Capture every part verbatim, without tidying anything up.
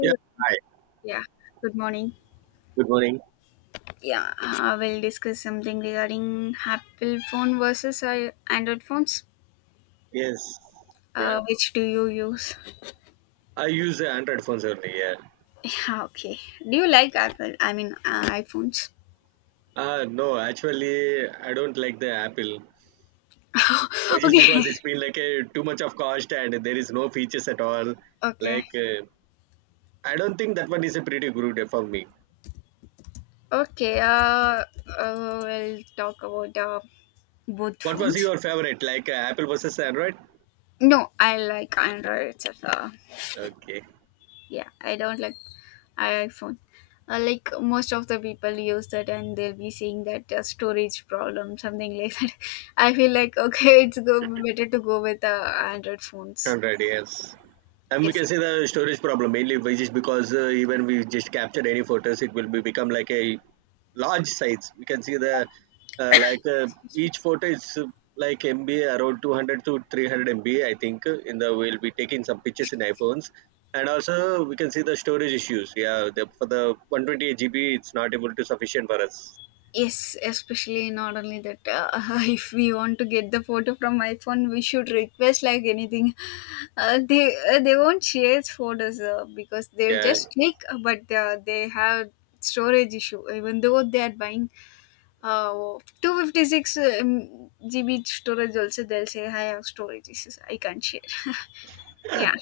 Yeah. Hi. Yeah, good morning. Good morning. Yeah, uh, we'll discuss something regarding Apple phone versus uh, Android phones. Yes. Yeah. Uh, which do you use? I use the Android phones only. Yeah. Yeah, okay. Do you like Apple? I mean, uh, iPhones. Uh, no, actually, I don't like the Apple. Why just Okay, because it's been like a too much of cost and there is no features at all. okay, Like, uh, I don't think that one is a pretty good for me. okay. Uh, uh, we'll talk about uh, both What was phones. your favorite? Like uh, Apple versus Android? No, I like Android itself. Uh, Okay. Yeah, I don't like iPhone. Uh, like most of the people use that and they'll be saying that uh, storage problem, something like that. I feel like okay, it's go better to go with uh, Android phones. one hundred yes, and we yes can say the storage problem mainly, which is because uh, even we just capture any photos, it will be become like a large size. We can see the uh, like uh, each photo is uh, like mb around two hundred to three hundred M B, I think, uh, in the we'll be taking some pictures in iPhones, and also we can see the storage issues, yeah, the, for the one twenty-eight G B it's not able to sufficient for us, yes especially. Not only that, uh, if we want to get the photo from iPhone, we should request like anything. Uh, they uh, they won't share photos uh, because they'll yeah. just click, uh, but uh, they have storage issue even though they are buying. Oh, two fifty six um, G B storage also, they'll say I have storage issues. I can't share. Yeah,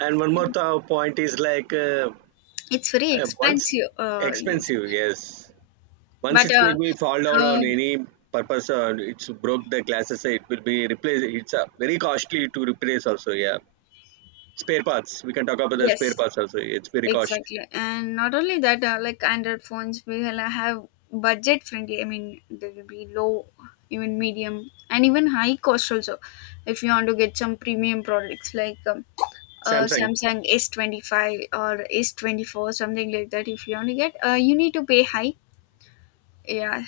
And one more th- point is like, uh, it's very uh, once expensive. Uh, yes. expensive, yes. Once but it will uh, be fall down on um, any purpose, uh, it's broke the glasses. uh, It will be replaced. It's uh, very costly to replace also. Yeah, spare parts. We can talk about the spare yes, parts also. It's very cost. exactly. And not only that, uh, like Android phones will have budget friendly. I mean, there will be low, even medium, and even high cost also. If you want to get some premium products like um, uh, Samsung. Samsung S twenty five or S twenty four, something like that. If you want to get, uh, you need to pay high. Yeah,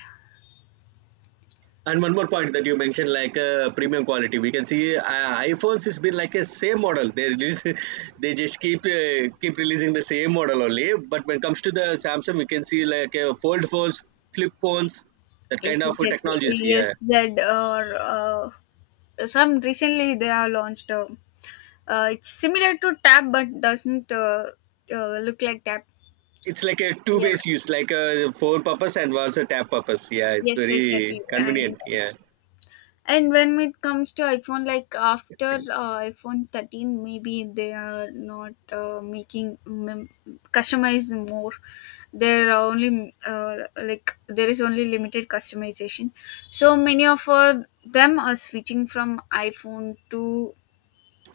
And one more point that you mentioned, like uh, premium quality, we can see uh, iPhones has been like a same model. They release, they just keep uh, keep releasing the same model only. But when it comes to the Samsung, we can see like uh, fold phones, flip phones, that kind yes, of exactly. technologies. Yeah, Yes, that or uh, some recently they have launched. Uh, uh, it's similar to Tab, but doesn't uh, uh, look like Tab. it's like a two Yeah, ways use, like a phone purpose and also tab purpose. Yeah, it's yes, very exactly. And convenient. Yeah, And when it comes to iPhone, like after uh, iPhone thirteen, maybe they are not uh, making mem- customize more. There are only uh, like there is only limited customization. So many of uh, them are switching from iPhone to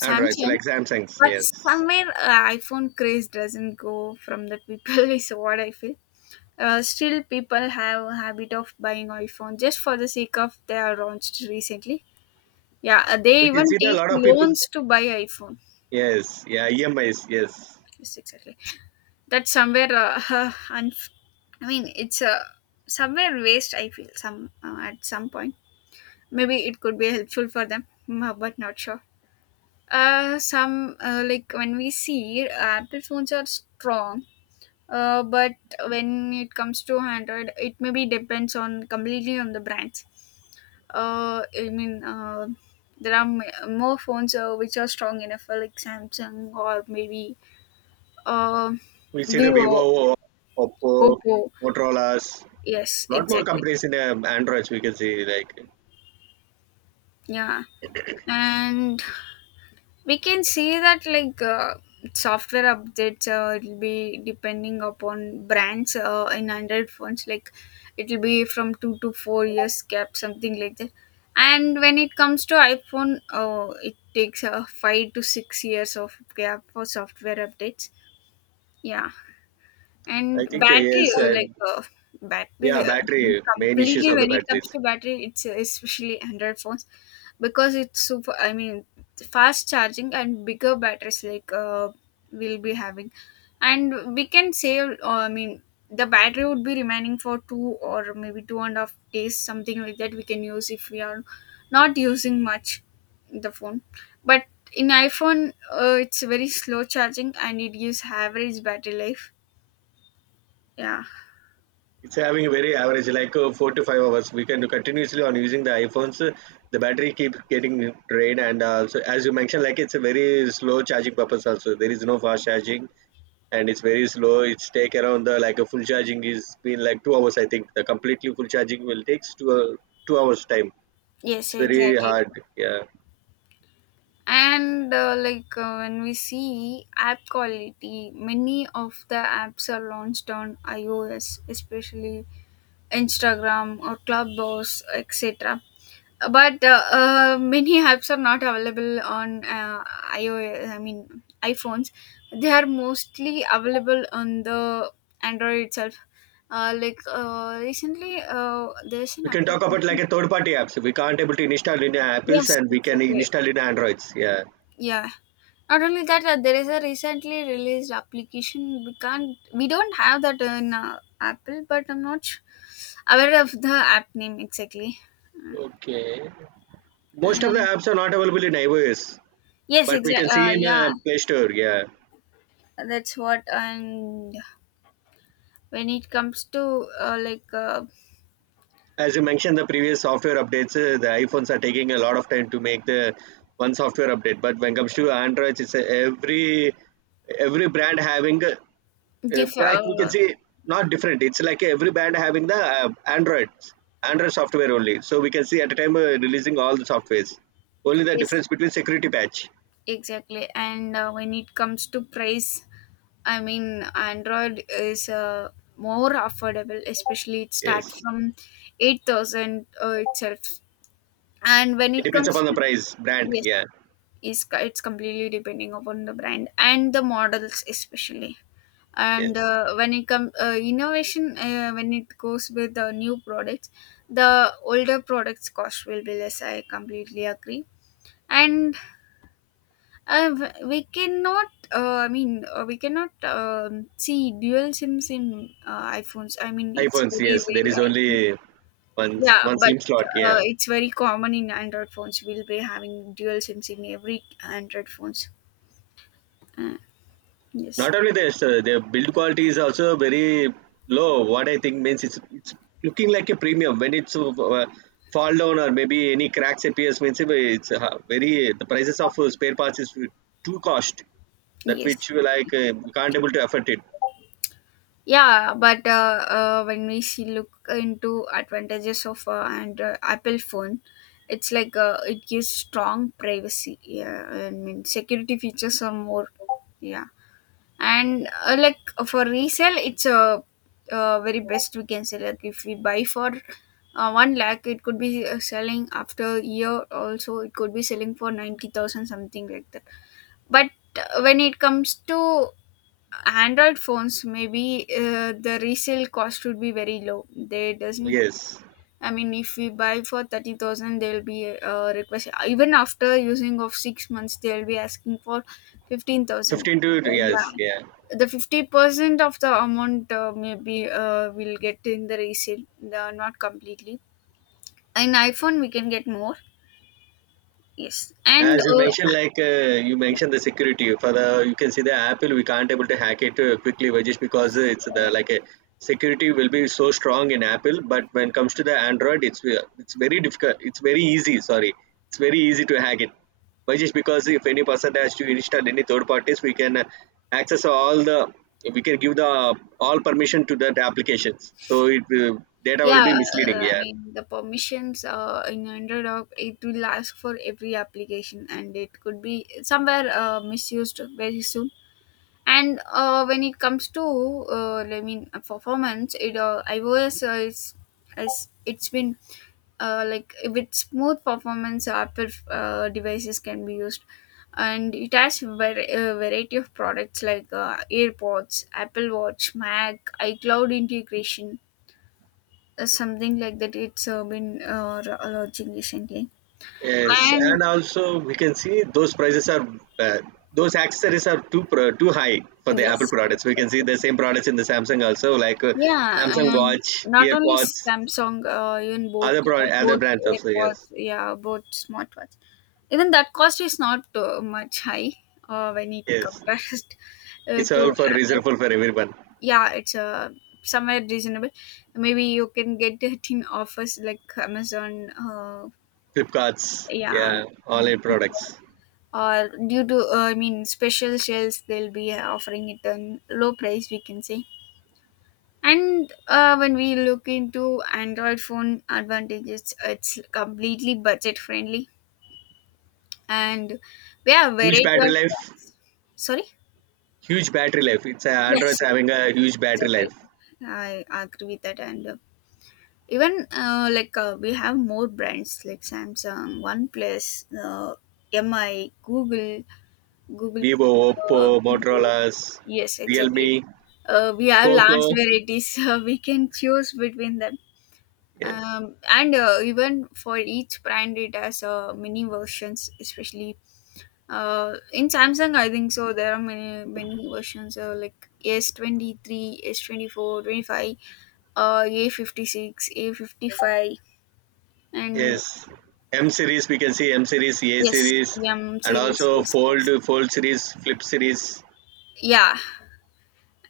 Android. So like Samsung's. But Yes, somewhere uh, iPhone craze doesn't go from the people is what I feel. Uh, still, people have a habit of buying iPhone just for the sake of they are launched recently. yeah, uh, they we can even see that a take lot of people's. loans to buy iPhone. Yes, yeah, E M Is. Yes, Yes, exactly. That's somewhere. Uh, unf- I mean, it's a somewhere waste, I feel, some uh, at some point. Maybe it could be helpful for them, mm, uh, but not sure. Uh, some uh, Like when we see, Apple phones are strong. Uh, but when it comes to Android, it maybe depends on completely on the brands. Uh, I mean, uh, there are m- more phones uh, which are strong enough, uh, like Samsung or maybe uh, we see the Vivo, Vivo, Oppo, Oppo. Motorola's. Yes, Lot more exactly. companies in um, Androids we can see. Like Yeah, and we can see that like uh, software updates uh, it'll be depending upon brands uh, in Android phones. Like it'll be from two to four years gap, something like that. And when it comes to iPhone, uh, it takes uh, five to six years of gap for software updates. Yeah. I And think uh, battery, yes, uh, and like uh, yeah, battery, I mean, battery main issues completely of the when it comes batteries. to battery, it's uh, especially Android phones, because it's super. I mean, fast charging and bigger batteries like uh, we'll be having, and we can save. Uh, I mean, the battery would be remaining for two or maybe two and a half days, something like that. We can use if we are not using much the phone, but in iPhone, uh, it's very slow charging and it gives average battery life. Yeah. It's having a very average, like uh, four to five hours. We can do continuously on using the iPhones. uh, The battery keeps getting drained, and uh, so as you mentioned, like it's a very slow charging purpose. Also, there is no fast charging, and it's very slow. It's take around the like a full charging is been like two hours. I think the completely full charging will takes two uh, two hours time. Yes, It's very exactly. hard. Yeah, And uh, like uh, when we see app quality, many of the apps are launched on iOS, especially Instagram or Clubhouse, et cetera. But uh, uh, many apps are not available on uh, iOS. I mean iPhones. They are mostly available on the Android itself. Uh, like uh, recently, uh, there's an we can talk about like application. a third party apps. We can't able to install in Apple's, Yes, and we can exactly. install in Androids. Yeah, Yeah. Not only that, uh, there is a recently released application. We can't, we don't have that in uh, Apple, but I'm not su- aware of the app name exactly. Uh, most of the and apps are not available in iOS. yes, But we exactly. can Uh, see in yeah, uh, Play Store, yeah. that's what. And when it comes to uh, like uh, As you mentioned, the previous software updates, uh, the iPhones are taking a lot of time to make the one software update. But when it comes to Android, it's uh, every every brand having uh, uh, diff, like we can uh, see not different. It's like every brand having the uh, Android Android software only. So we can see at a time uh, releasing all the softwares. Only the yes, difference between security patch. exactly. And uh, when it comes to price, I mean, Android is uh, more affordable. Especially it starts Yes, from eight thousand uh, itself. And when it it depends comes upon the to price brand. Yes, Yeah. is it's completely depending upon the brand and the models, especially. And Yes. uh, when it comes uh, innovation, uh, when it goes with the new products, the older products cost will be less. I completely agree. And uh, w- we cannot, uh, i mean uh, we cannot um, see dual sims in uh, iPhones. I mean, it's iPhones, very yes, there is rare. only one Yeah, one but SIM slot. uh, Yeah. it's very common in Android phones. We'll be having dual SIMs in every Android phones. Uh, yes, Not only this, uh, their build quality is also very low. What I think means it's it's looking like a premium. When it's uh, uh, fall down or maybe any cracks appears, means it's uh, very the prices of uh, spare parts is too cost, that yes. which you like, uh, we can't able to afford it. Yeah, but uh, uh, when we see, look into advantages of uh, Android, Apple phone, it's like uh, it gives strong privacy. Yeah, I mean security features are more. Yeah, and uh, like for resale it's a, uh, very best, we can say. Like if we buy for uh, one lakh, it could be uh, selling after a year also, it could be selling for ninety thousand, something like that. But uh, when it comes to Android phones, maybe uh, the resale cost would be very low. They doesn't, Yes, I mean, if we buy for thirty thousand, they'll be uh, request even after using of six months, they'll be asking for fifteen thousand. fifteen to, Yeah, yes, yeah. the fifty percent of the amount, uh, maybe uh, we'll get in the resale. The, not completely. In iPhone we can get more. Yes, As and you uh, mentioned, like uh, you yeah, mentioned the security for the you can see the Apple we can't able to hack it uh, quickly, but just because yes, it's the uh, like a security will be so strong in Apple. But when it comes to the Android, it's ve- it's very difficult. It's very easy. Sorry, it's very easy to hack it. But just because if any person has to install any third parties, we can uh, access all the, we can give the all permission to that applications. So it will, data will be yeah. misleading. uh, I Yeah. mean the permissions uh, in Android app, it will ask for every application and it could be somewhere uh, misused very soon. And uh, when it comes to uh, i mean uh, performance, it uh, iOS uh, is, is it's been uh, like with smooth performance Apple uh, devices can be used. And it has var- a variety of products like uh, AirPods, Apple Watch, Mac, iCloud integration, uh, something like that. It's uh, been uh, launching recently. Yes, And and also we can see those prices are uh, those accessories are too pro- too high for the Apple yes, products. We can see exactly. the same products in the Samsung also, like uh, Yeah, Samsung and Watch, not only EarPods, Samsung, uh, even both other pro- other both brands also. Yes, AirPods, yeah, both smartwatch. Even that cost is not uh, much high uh, when it yes, compares uh, it's all to for Apple. reasonable for everyone. Yeah, it's uh, somewhere reasonable. Maybe you can get it in offers like Amazon. Uh, Flipkarts, yeah, yeah, online products. or due to uh, I mean special sales, they'll be offering it on low price, we can say. And uh, when we look into Android phone advantages, it's completely budget friendly, and we have Huge variety battery of life, apps. Sorry. huge battery life. It's uh, Android's Yes, yes, having a yes, huge battery exactly. life. I agree with that, and uh, even uh, like uh, we have more brands like Samsung, OnePlus, uh, M I, Google, Google. Vivo, Oppo, Uh, Vivo. Motorola's, Yes, exactly. Realme, Uh, we have Poco. large varieties, so we can choose between them. Yes. Um, and uh, Even for each brand, it has uh, many versions, especially uh, in Samsung, I think so. There are many many versions uh, like S twenty three, S twenty four, twenty five. uh, A fifty six, A fifty five. And Yes, M series we can see M series, A yes, series, M and series, also yes, fold, yes. fold series, flip series. Yeah,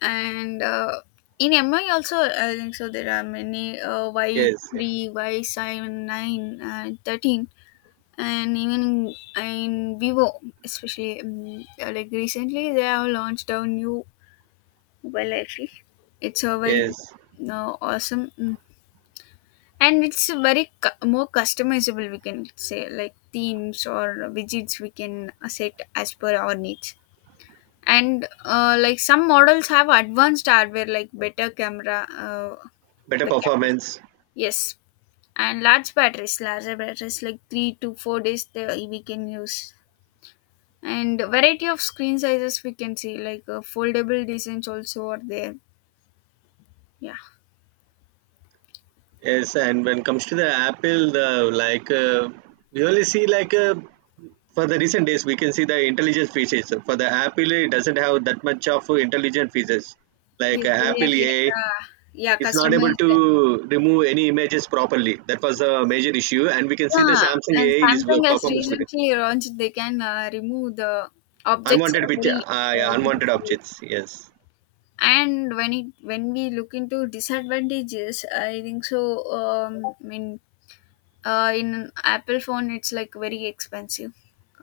and uh, in MI also, I think so there are many uh, Yes, Y three, Y seven, nine and thirteen. And even in, in Vivo, especially, um, uh, like recently they have launched a new, well, actually, it's a very yes, uh, awesome, mm, and it's a very cu- more customizable, we can say, like themes or widgets we can uh, set as per our needs. And uh, like some models have advanced hardware, like better camera uh, better the cameras. performance. Yes, and large batteries larger batteries like three to four days they we can use. And variety of screen sizes we can see, like uh, foldable designs also are there. Yeah. Yes, and when it comes to the Apple, the like uh, we only see like uh, for the recent days we can see the intelligent features. For the Apple, it doesn't have that much of intelligent features. Like uh, Yes, Apple definitely. A, I, Uh, yeah, it's not able customize them. to remove any images properly. That was a major issue, and we can see the Yeah, Samsung and A I is uh, Samsung has performance better. recently launched, they can uh, remove the objects Unwanted picture, very uh, uh, yeah, unwanted easily. objects. Yes, And when it when we look into disadvantages, I think so, um i mean uh, in Apple phone it's like very expensive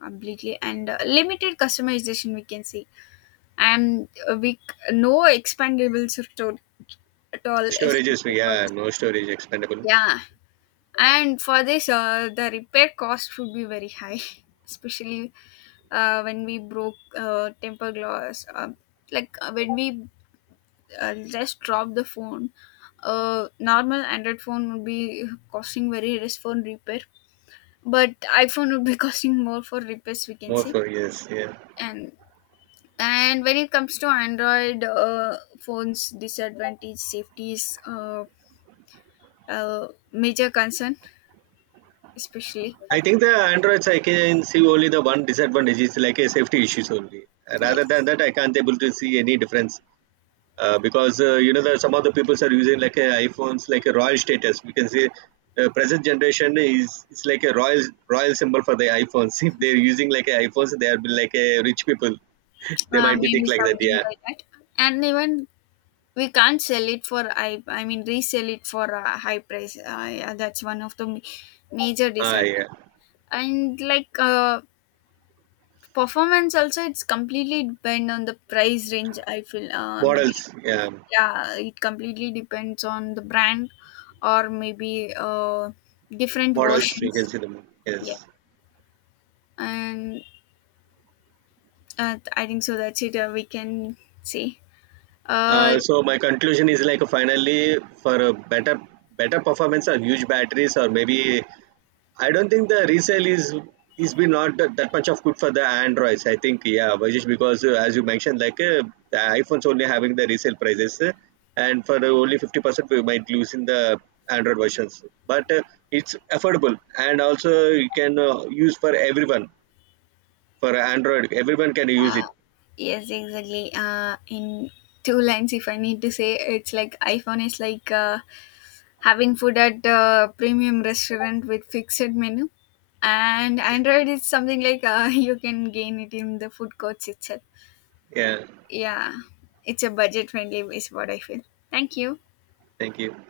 completely. And uh, limited customization we can see. And uh, we c- no expandable store at all, storage is especially for yeah, this. no storage expandable. Yeah. And for this, uh, the repair cost would be very high especially uh, when we broke uh, temper glass, uh, like uh, when we uh, just drop the phone, uh, normal Android phone would be costing very less for repair, but iPhone would be costing more for repairs, we can More say. for yes, yeah. and and when it comes to Android uh, phones, disadvantage safety is uh, a major concern, especially. I think the Androids I can see only the one disadvantage is like a safety issues only. Uh, Rather than Yes, that, I can't able to see any difference uh, because uh, you know the some of the people are using like uh, iPhones like a royal status. We can say uh, present generation is it's like a royal royal symbol for the iPhones. If they're using like a iPhones, they are like a rich people. they uh, might be think maybe like that. something Yeah. like that. And even we can't sell it for, i i mean resell it for a high price, uh, yeah, that's one of the ma- major Ah, disadvantages. yeah. And like uh, performance also, it's completely depend on the price range, I feel. Uh, maybe Models. Yeah. Yeah, it completely depends on the brand or maybe uh, different What else we can versions. see the Yeah, Yes. and uh, I think so that's it, uh, we can say. Uh, Uh, so my conclusion is like finally for a better better performance or huge batteries or maybe I don't think the resale is is been not that, that much of good for the Androids. I think yeah, but just because uh, as you mentioned, like uh, the iPhones only having the resale prices, uh, and for the only fifty percent we might lose in the Android versions. But uh, it's affordable, and also you can uh, use for everyone for Android. Everyone can use it. yes, exactly. Uh in two lines, if I need to say, it's like iPhone is like uh, having food at uh, premium restaurant with fixed menu, and Android is something like uh, you can gain it in the food courts itself. Yeah. Yeah, it's a budget friendly, is what I feel. Thank you. Thank you.